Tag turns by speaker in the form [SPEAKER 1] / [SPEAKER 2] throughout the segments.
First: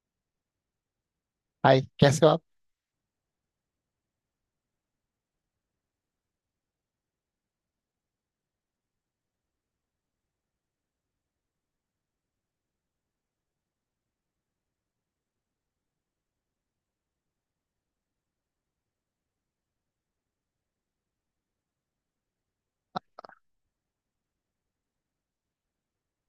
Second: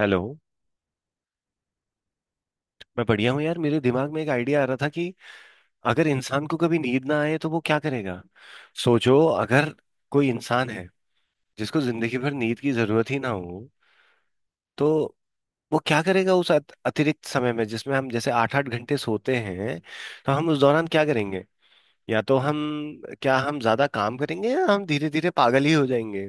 [SPEAKER 1] Hello.
[SPEAKER 2] Hi, कैसे हो आप?
[SPEAKER 1] मैं बढ़िया हूँ यार। मेरे दिमाग में एक आइडिया आ रहा था कि अगर इंसान को कभी नींद ना आए तो वो क्या करेगा। सोचो, अगर कोई इंसान है जिसको जिंदगी भर नींद की जरूरत ही ना हो तो वो क्या करेगा उस अतिरिक्त समय में जिसमें हम जैसे 8-8 घंटे सोते हैं। तो हम उस दौरान क्या करेंगे? या तो हम क्या हम ज्यादा काम करेंगे या हम धीरे धीरे पागल ही हो जाएंगे?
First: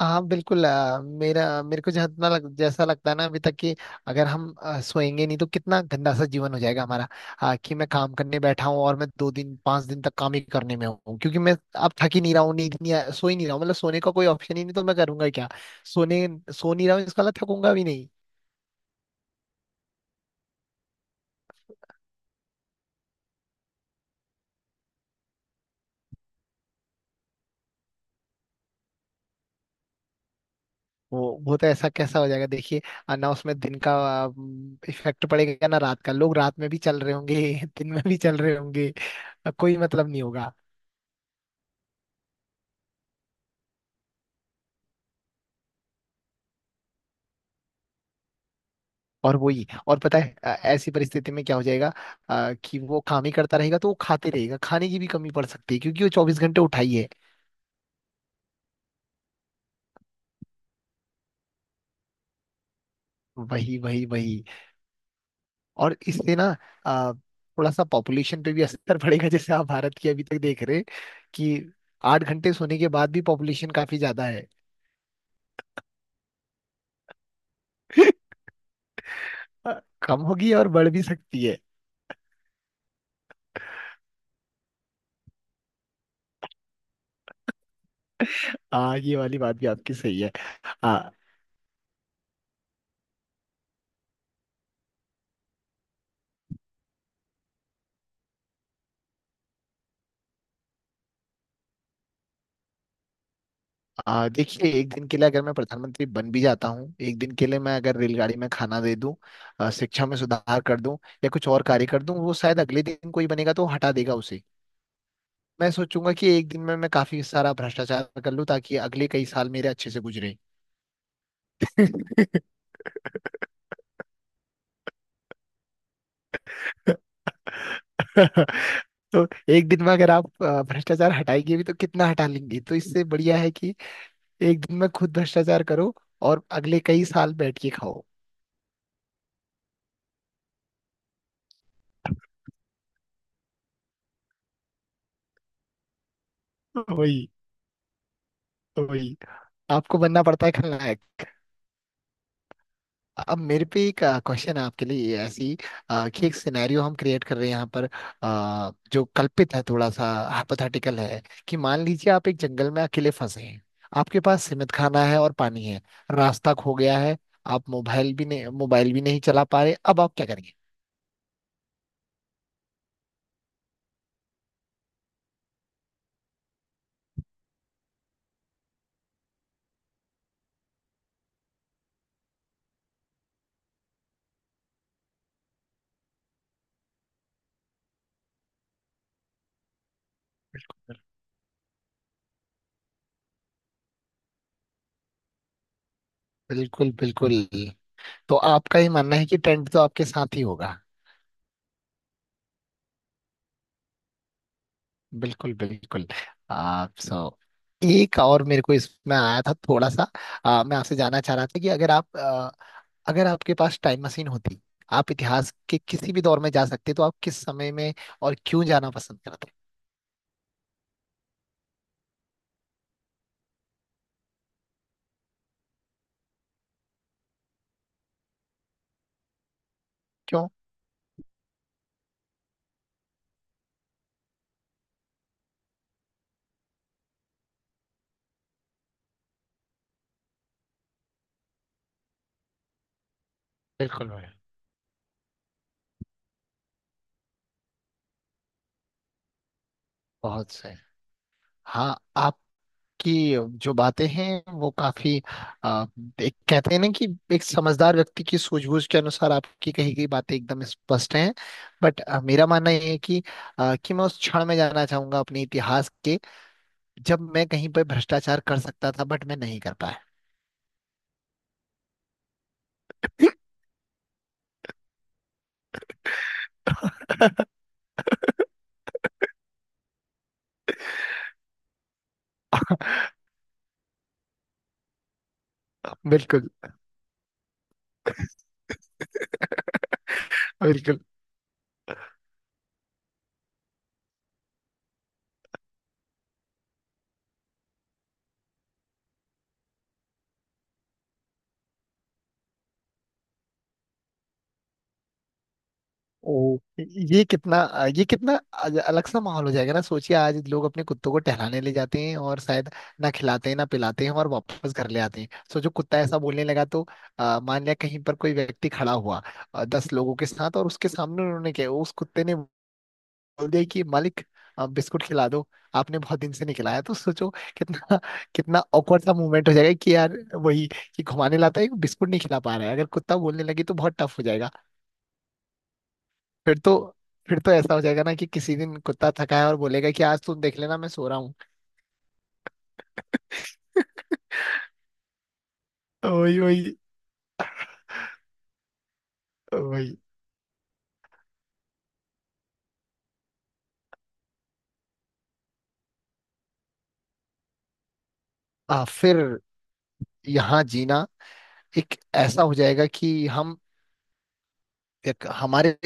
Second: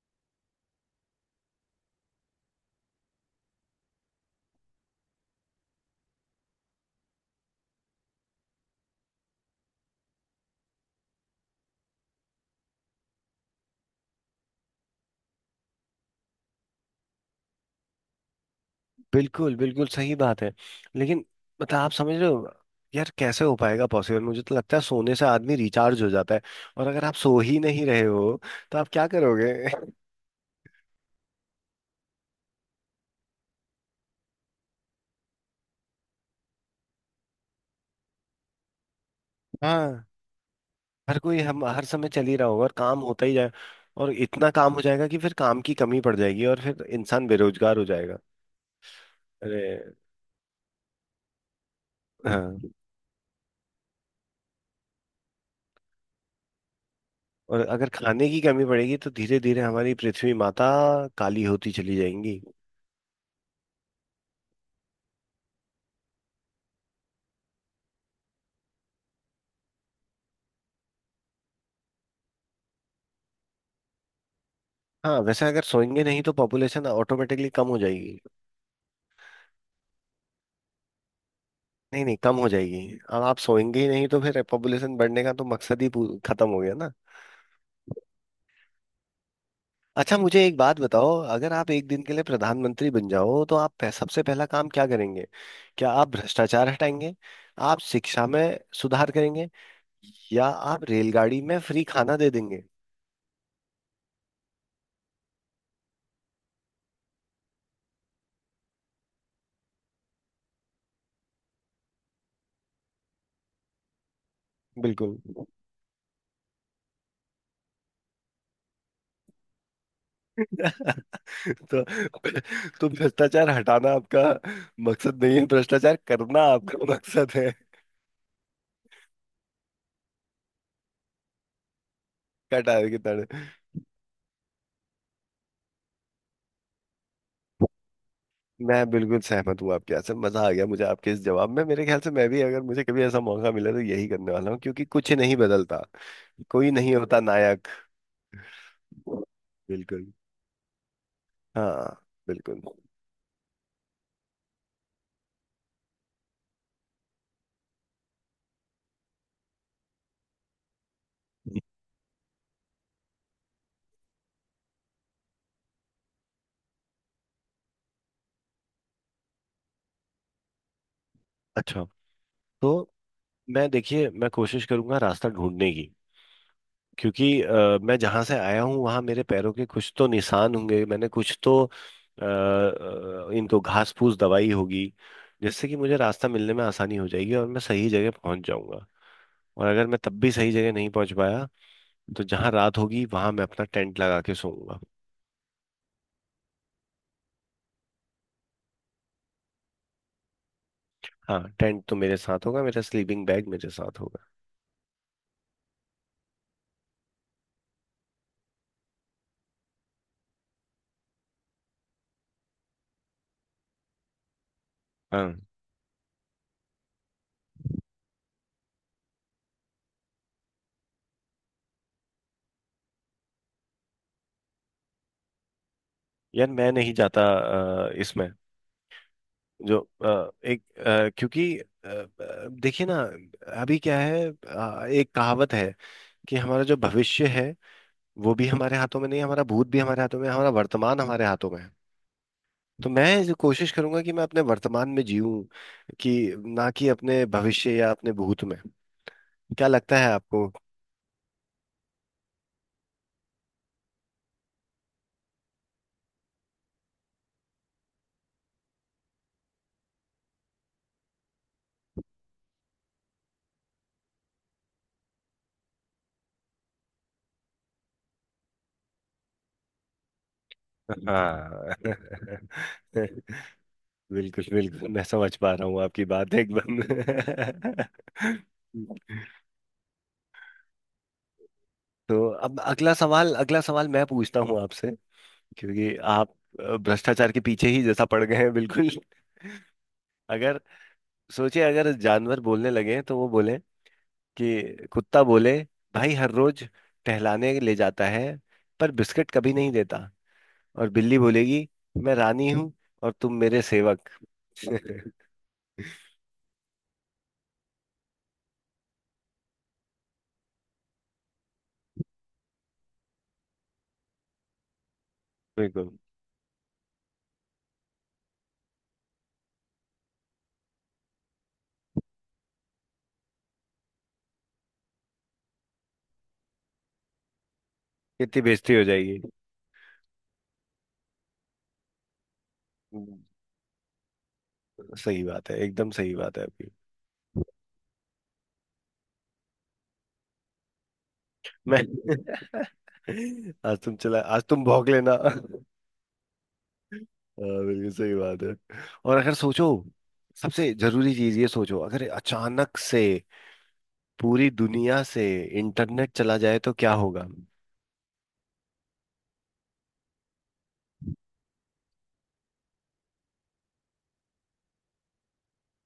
[SPEAKER 2] हाँ, बिल्कुल। मेरा मेरे को जितना जैसा लगता है ना अभी तक कि अगर हम सोएंगे नहीं तो कितना गंदा सा जीवन हो जाएगा हमारा। कि मैं काम करने बैठा हूँ और मैं 2 दिन 5 दिन तक काम ही करने में हूँ, क्योंकि मैं अब थक ही नहीं रहा हूँ, नींद नहीं सो ही नहीं रहा हूँ, मतलब सोने का कोई ऑप्शन ही नहीं, तो मैं करूंगा क्या? सोने सो नहीं रहा हूँ, इसका मतलब थकूंगा भी नहीं।
[SPEAKER 1] बिल्कुल बिल्कुल सही बात है। लेकिन मतलब आप समझ रहे हो? यार कैसे हो पाएगा पॉसिबल? मुझे तो लगता है सोने से आदमी रिचार्ज हो जाता है। और अगर आप सो ही नहीं रहे हो तो आप क्या करोगे?
[SPEAKER 2] वो तो ऐसा कैसा हो जाएगा, देखिए। ना उसमें दिन का इफेक्ट पड़ेगा ना रात का, लोग रात में भी चल रहे होंगे दिन में भी चल रहे होंगे। कोई
[SPEAKER 1] हाँ,
[SPEAKER 2] मतलब नहीं होगा।
[SPEAKER 1] हर कोई हम हर समय चल ही रहा होगा और काम होता ही जाए। और इतना काम हो जाएगा कि फिर काम की कमी पड़ जाएगी और फिर इंसान बेरोजगार हो जाएगा।
[SPEAKER 2] और वही।
[SPEAKER 1] अरे,
[SPEAKER 2] और पता है, ऐसी परिस्थिति में क्या हो जाएगा?
[SPEAKER 1] हाँ।
[SPEAKER 2] कि वो काम ही करता रहेगा तो वो खाते रहेगा, खाने की भी कमी पड़ सकती है, क्योंकि वो 24 घंटे उठाई है।
[SPEAKER 1] और अगर खाने की कमी पड़ेगी तो धीरे धीरे हमारी पृथ्वी माता काली होती चली जाएंगी।
[SPEAKER 2] वही, वही, वही। और इससे ना अ, थोड़ा सा पॉपुलेशन पे भी असर पड़ेगा, जैसे आप भारत की अभी तक देख रहे हैं, कि 8 घंटे सोने के बाद भी पॉपुलेशन काफी ज्यादा है।
[SPEAKER 1] हाँ, वैसे अगर सोएंगे नहीं तो पॉपुलेशन ऑटोमेटिकली कम हो जाएगी।
[SPEAKER 2] अ, कम होगी और बढ़ भी सकती है।
[SPEAKER 1] नहीं नहीं, कम हो जाएगी। अब आप सोएंगे ही नहीं तो फिर पॉपुलेशन बढ़ने का तो मकसद ही खत्म हो गया ना।
[SPEAKER 2] हाँ, ये वाली बात भी आपकी
[SPEAKER 1] अच्छा,
[SPEAKER 2] सही है।
[SPEAKER 1] मुझे एक बात बताओ।
[SPEAKER 2] हाँ।
[SPEAKER 1] अगर आप एक दिन के लिए प्रधानमंत्री बन जाओ तो आप सबसे पहला काम क्या करेंगे? क्या आप भ्रष्टाचार हटाएंगे? आप शिक्षा में सुधार करेंगे? या आप रेलगाड़ी में फ्री खाना दे देंगे?
[SPEAKER 2] देखिए, एक दिन के लिए अगर मैं प्रधानमंत्री बन भी जाता हूँ, एक दिन के लिए मैं अगर रेलगाड़ी में खाना दे दूं, शिक्षा में सुधार कर दूं या कुछ और कार्य कर दूं, वो शायद अगले दिन कोई बनेगा तो हटा देगा उसे।
[SPEAKER 1] बिल्कुल।
[SPEAKER 2] मैं सोचूंगा कि एक दिन में मैं काफी सारा भ्रष्टाचार कर लूं, ताकि अगले कई साल मेरे अच्छे से गुजरे।
[SPEAKER 1] तो तो भ्रष्टाचार हटाना आपका मकसद नहीं है, भ्रष्टाचार करना आपका मकसद है।
[SPEAKER 2] तो एक दिन में अगर आप भ्रष्टाचार हटाएंगे भी तो कितना हटा लेंगे,
[SPEAKER 1] क्या
[SPEAKER 2] तो
[SPEAKER 1] टायर की
[SPEAKER 2] इससे बढ़िया
[SPEAKER 1] तरह?
[SPEAKER 2] है कि एक दिन में खुद भ्रष्टाचार करो और अगले कई साल बैठ के खाओ।
[SPEAKER 1] मैं बिल्कुल सहमत हूँ आपके। यहाँ से मजा आ गया मुझे आपके इस जवाब में। मेरे ख्याल से मैं भी अगर मुझे कभी ऐसा मौका मिला तो यही करने वाला हूँ क्योंकि कुछ नहीं बदलता। कोई नहीं होता
[SPEAKER 2] वही,
[SPEAKER 1] नायक।
[SPEAKER 2] वही। आपको
[SPEAKER 1] बिल्कुल।
[SPEAKER 2] बनना पड़ता है खलनायक।
[SPEAKER 1] हाँ, बिल्कुल।
[SPEAKER 2] अब मेरे पे एक क्वेश्चन है आपके लिए, ये ऐसी कि एक सिनेरियो हम क्रिएट कर रहे हैं यहाँ पर, जो कल्पित है थोड़ा सा, हाइपोथेटिकल है, कि मान लीजिए आप एक जंगल में अकेले फंसे हैं। आपके पास सीमित खाना है और पानी है। रास्ता खो गया है। आप मोबाइल भी नहीं चला पा रहे, अब आप क्या करेंगे?
[SPEAKER 1] अच्छा, तो मैं देखिए, मैं कोशिश करूंगा रास्ता ढूंढने की। क्योंकि मैं जहां से आया हूँ वहां मेरे पैरों के कुछ तो निशान होंगे। मैंने कुछ तो इनको घास फूस दवाई होगी, जिससे कि मुझे रास्ता मिलने में आसानी हो जाएगी और मैं सही जगह पहुंच जाऊंगा। और अगर मैं तब भी सही जगह नहीं पहुंच पाया तो जहां रात होगी वहां मैं अपना टेंट लगा के सोऊंगा।
[SPEAKER 2] बिल्कुल, बिल्कुल। तो आपका ये मानना है कि टेंट तो आपके साथ ही होगा।
[SPEAKER 1] हाँ, टेंट तो मेरे साथ होगा, मेरा स्लीपिंग बैग मेरे साथ होगा।
[SPEAKER 2] बिल्कुल, बिल्कुल। आप एक और मेरे को इसमें आया था थोड़ा सा। मैं आपसे जानना चाह रहा था कि अगर आप अगर आपके पास टाइम मशीन होती, आप
[SPEAKER 1] हाँ,
[SPEAKER 2] इतिहास के किसी भी दौर में जा सकते, तो आप किस समय में और क्यों जाना पसंद करते?
[SPEAKER 1] यार मैं नहीं जाता। इसमें जो,
[SPEAKER 2] क्यों?
[SPEAKER 1] एक, क्योंकि, देखिए ना। अभी क्या है? एक कहावत है कि हमारा जो भविष्य है वो भी हमारे हाथों में नहीं, हमारा भूत भी हमारे हाथों में, हमारा वर्तमान हमारे हाथों में है। तो मैं जो कोशिश करूंगा
[SPEAKER 2] बिल्कुल,
[SPEAKER 1] कि मैं
[SPEAKER 2] भाई।
[SPEAKER 1] अपने वर्तमान में जीऊं। कि ना कि अपने भविष्य या अपने भूत में। क्या लगता है आपको?
[SPEAKER 2] बहुत सही। हाँ, आप कि जो बातें हैं वो काफी आ, एक कहते हैं ना कि एक समझदार व्यक्ति की सूझबूझ के अनुसार आपकी कही गई बातें एकदम स्पष्ट हैं। बट मेरा मानना ये है कि मैं उस क्षण में जाना चाहूंगा अपने इतिहास के, जब मैं कहीं पर भ्रष्टाचार कर सकता था, बट मैं नहीं कर पाया।
[SPEAKER 1] हाँ। बिल्कुल बिल्कुल, मैं समझ पा रहा हूँ आपकी बात एकदम। तो अब अगला सवाल, अगला सवाल मैं पूछता हूँ आपसे, क्योंकि आप
[SPEAKER 2] बिल्कुल,
[SPEAKER 1] भ्रष्टाचार के पीछे ही जैसा पड़ गए हैं बिल्कुल। अगर
[SPEAKER 2] बिल्कुल।
[SPEAKER 1] सोचिए, अगर जानवर बोलने लगे तो वो बोले कि कुत्ता बोले, भाई हर रोज टहलाने ले जाता है पर बिस्किट कभी नहीं देता। और बिल्ली बोलेगी, मैं रानी हूँ और तुम मेरे सेवक।
[SPEAKER 2] ओ, ये कितना अलग सा माहौल हो जाएगा ना। सोचिए, आज लोग अपने कुत्तों को टहलाने ले जाते हैं और शायद ना खिलाते हैं ना पिलाते हैं और वापस घर ले आते हैं, सो जो
[SPEAKER 1] बिल्कुल।
[SPEAKER 2] कुत्ता ऐसा बोलने लगा तो। मान लिया कहीं पर कोई व्यक्ति खड़ा हुआ 10 लोगों के साथ, और उसके सामने उन्होंने क्या, उस कुत्ते ने बोल दिया कि मालिक, बिस्कुट खिला दो, आपने बहुत दिन से नहीं खिलाया, तो सोचो कितना,
[SPEAKER 1] कितनी
[SPEAKER 2] कितना
[SPEAKER 1] बेइज्जती हो
[SPEAKER 2] awkward सा
[SPEAKER 1] जाएगी।
[SPEAKER 2] मोमेंट हो जाएगा कि यार वही, कि घुमाने लाता है, बिस्कुट नहीं खिला पा रहा है, अगर कुत्ता
[SPEAKER 1] हम्म,
[SPEAKER 2] बोलने लगे तो बहुत टफ हो जाएगा।
[SPEAKER 1] सही बात है, एकदम सही बात है
[SPEAKER 2] फिर
[SPEAKER 1] आपकी।
[SPEAKER 2] तो फिर तो ऐसा हो जाएगा ना कि किसी दिन कुत्ता थका है और बोलेगा कि आज तुम देख लेना, मैं सो रहा हूँ।
[SPEAKER 1] मैं आज तुम भौंक लेना।
[SPEAKER 2] वही, वही,
[SPEAKER 1] हाँ, बिल्कुल सही बात है। और अगर सोचो
[SPEAKER 2] वही।
[SPEAKER 1] सबसे जरूरी चीज ये सोचो, अगर अचानक से पूरी दुनिया से इंटरनेट चला जाए तो क्या होगा?
[SPEAKER 2] फिर यहाँ जीना एक ऐसा हो जाएगा कि हम एक हमारे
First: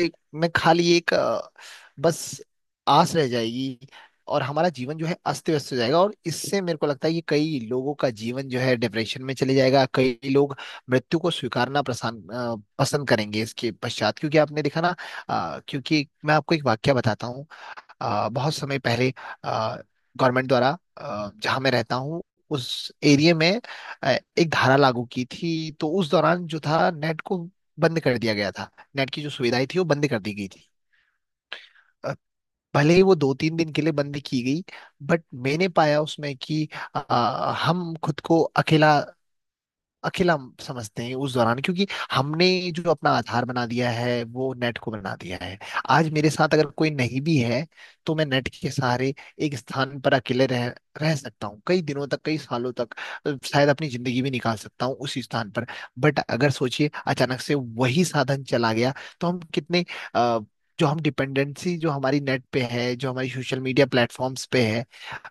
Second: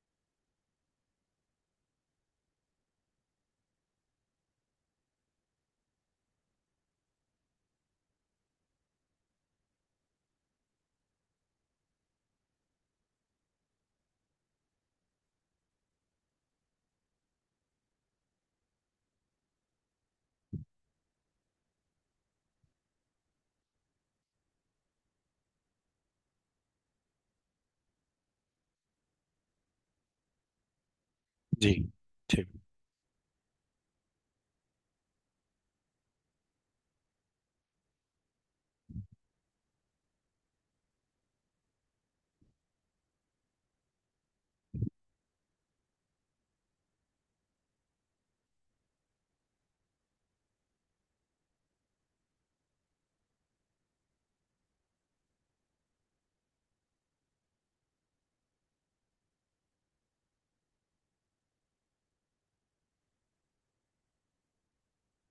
[SPEAKER 2] में खाली एक बस आस रह जाएगी। और हमारा जीवन जो है अस्त व्यस्त हो जाएगा, और इससे मेरे को लगता है कि कई लोगों का जीवन जो है डिप्रेशन में चले जाएगा, कई लोग मृत्यु को स्वीकारना पसंद पसंद करेंगे इसके पश्चात, क्योंकि आपने देखा ना। क्योंकि मैं आपको एक वाक्य बताता हूँ, बहुत समय पहले गवर्नमेंट द्वारा जहाँ मैं रहता हूँ उस एरिया में, अ, एक धारा लागू की थी, तो उस दौरान जो था नेट को बंद कर दिया गया था, नेट की जो सुविधाएं थी वो बंद कर दी गई थी।
[SPEAKER 1] जी।
[SPEAKER 2] अ,
[SPEAKER 1] ठीक।
[SPEAKER 2] भले ही वो 2-3 दिन के लिए बंद की गई, बट मैंने पाया उसमें कि अ, हम खुद को अकेला अकेला हम समझते हैं उस दौरान, क्योंकि हमने जो अपना आधार बना दिया है वो नेट को बना दिया है। आज मेरे साथ अगर कोई नहीं भी है, तो मैं नेट के सहारे एक स्थान पर अकेले रह रह सकता हूँ कई दिनों तक कई सालों तक। शायद अपनी जिंदगी भी निकाल सकता हूँ उसी स्थान पर। बट अगर सोचिए अचानक से वही साधन चला गया, तो हम कितने अ, जो हम डिपेंडेंसी, जो हमारी नेट पे है, जो हमारी सोशल मीडिया प्लेटफॉर्म्स पे है,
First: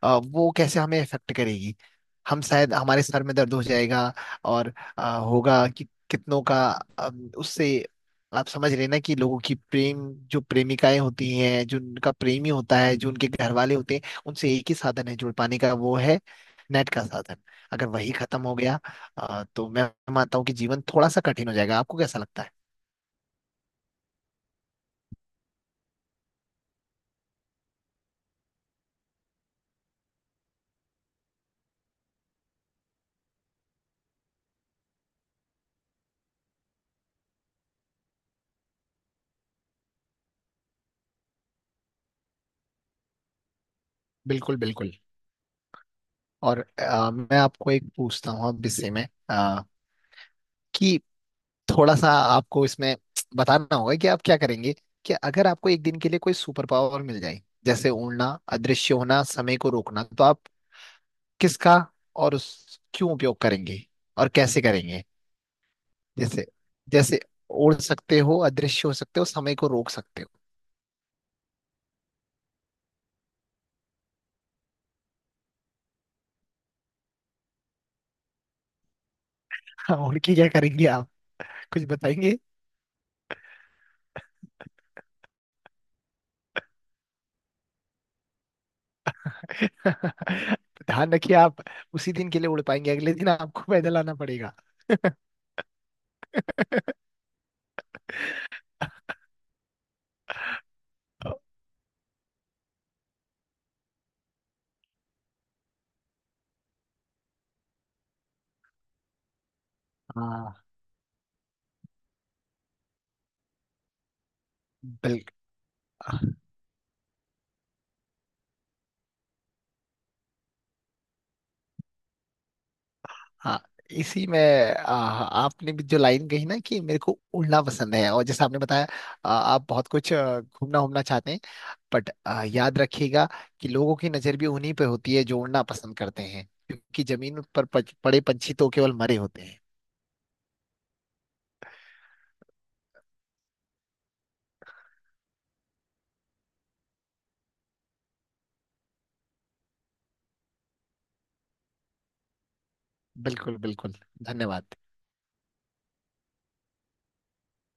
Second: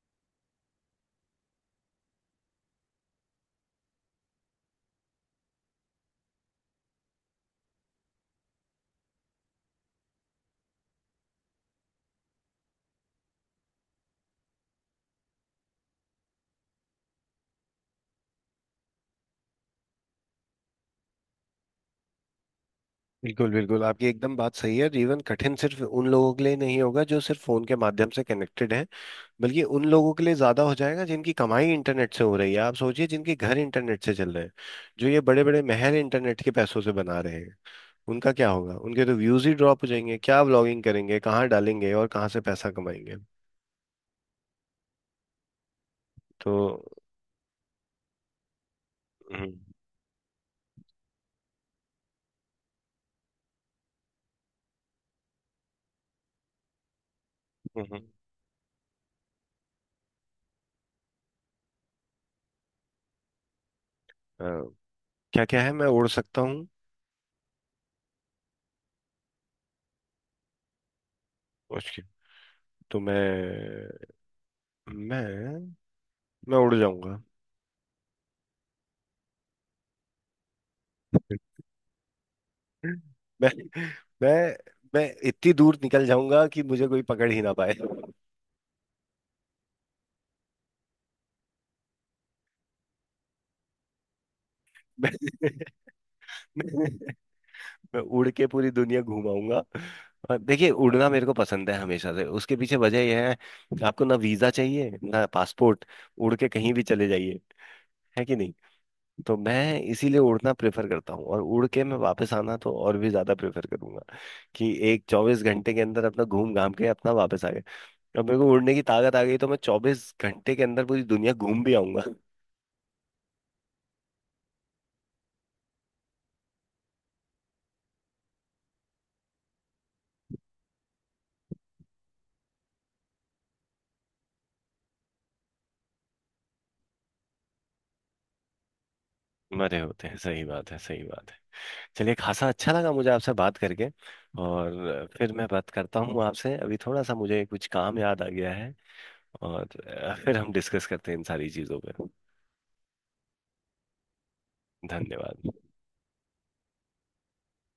[SPEAKER 2] वो कैसे हमें इफेक्ट करेगी। हम शायद हमारे सर में दर्द हो जाएगा। और होगा कि कितनों का, उससे आप समझ रहे ना कि लोगों की प्रेम, जो प्रेमिकाएं होती हैं, जो उनका प्रेमी होता है, जो उनके घर वाले होते हैं, उनसे एक ही साधन है जुड़ पाने का, वो है नेट का साधन। अगर वही खत्म हो गया, तो मैं मानता हूँ कि जीवन थोड़ा सा कठिन हो जाएगा। आपको कैसा लगता है?
[SPEAKER 1] बिल्कुल बिल्कुल, आपकी एकदम बात सही है। जीवन कठिन सिर्फ उन लोगों के लिए नहीं होगा जो सिर्फ फोन के माध्यम से कनेक्टेड हैं, बल्कि उन लोगों के लिए ज्यादा हो जाएगा जिनकी कमाई इंटरनेट से हो रही है। आप सोचिए, जिनके घर इंटरनेट से चल रहे हैं, जो ये बड़े बड़े महल इंटरनेट के पैसों से बना रहे हैं, उनका क्या होगा? उनके तो व्यूज ही ड्रॉप हो जाएंगे। क्या व्लॉगिंग करेंगे? कहाँ डालेंगे? और कहाँ से पैसा कमाएंगे?
[SPEAKER 2] बिल्कुल, बिल्कुल।
[SPEAKER 1] तो
[SPEAKER 2] और मैं आपको एक पूछता हूँ, अब इससे में
[SPEAKER 1] हम्म,
[SPEAKER 2] कि थोड़ा सा आपको इसमें बताना होगा कि आप क्या करेंगे, कि अगर आपको एक दिन के लिए कोई सुपर पावर मिल जाए, जैसे
[SPEAKER 1] हम्म,
[SPEAKER 2] उड़ना, अदृश्य होना, समय को रोकना, तो आप किसका और उस क्यों उपयोग करेंगे और
[SPEAKER 1] अ,
[SPEAKER 2] कैसे करेंगे?
[SPEAKER 1] क्या क्या है, मैं उड़ सकता
[SPEAKER 2] जैसे
[SPEAKER 1] हूँ?
[SPEAKER 2] जैसे उड़ सकते हो, अदृश्य हो सकते हो, समय को रोक सकते हो।
[SPEAKER 1] उसके तो मैं मैं उड़ जाऊंगा।
[SPEAKER 2] हाँ, उड़ के क्या करेंगे आप? कुछ बताएंगे?
[SPEAKER 1] मैं मैं मैं इतनी दूर निकल जाऊंगा कि मुझे कोई पकड़ ही ना पाए।
[SPEAKER 2] ध्यान रखिए, आप उसी दिन के लिए उड़ पाएंगे, अगले दिन आपको पैदल आना पड़ेगा।
[SPEAKER 1] मैं, मैं उड़ के पूरी दुनिया घुमाऊंगा। और देखिए, उड़ना मेरे को पसंद है हमेशा से। उसके पीछे वजह यह है, आपको ना वीजा चाहिए ना पासपोर्ट। उड़ के कहीं भी चले जाइए। है कि नहीं? तो मैं इसीलिए उड़ना
[SPEAKER 2] हाँ।
[SPEAKER 1] प्रेफर करता हूँ, और उड़ के मैं वापस आना तो और भी ज्यादा प्रेफर करूंगा। कि एक
[SPEAKER 2] बिल्कुल।
[SPEAKER 1] 24 घंटे के अंदर अपना घूम घाम के अपना वापस आ गए। अब मेरे को उड़ने की ताकत आ गई तो मैं 24 घंटे के अंदर पूरी दुनिया घूम भी आऊंगा।
[SPEAKER 2] हाँ। इसी में आपने भी जो लाइन कही ना कि मेरे को उड़ना पसंद है, और जैसे आपने बताया आप बहुत कुछ घूमना घूमना चाहते हैं। बट याद रखिएगा कि लोगों की नजर भी उन्हीं पे होती है जो उड़ना पसंद करते हैं, क्योंकि जमीन पर पड़े पंछी तो केवल मरे होते हैं।
[SPEAKER 1] मरे होते हैं, सही बात है, सही बात है। चलिए, खासा अच्छा लगा मुझे आपसे बात करके। और फिर मैं बात करता हूँ आपसे, अभी थोड़ा सा मुझे कुछ काम याद आ गया है। और फिर हम डिस्कस करते हैं इन सारी चीज़ों पर।
[SPEAKER 2] बिल्कुल, बिल्कुल। धन्यवाद।
[SPEAKER 1] धन्यवाद।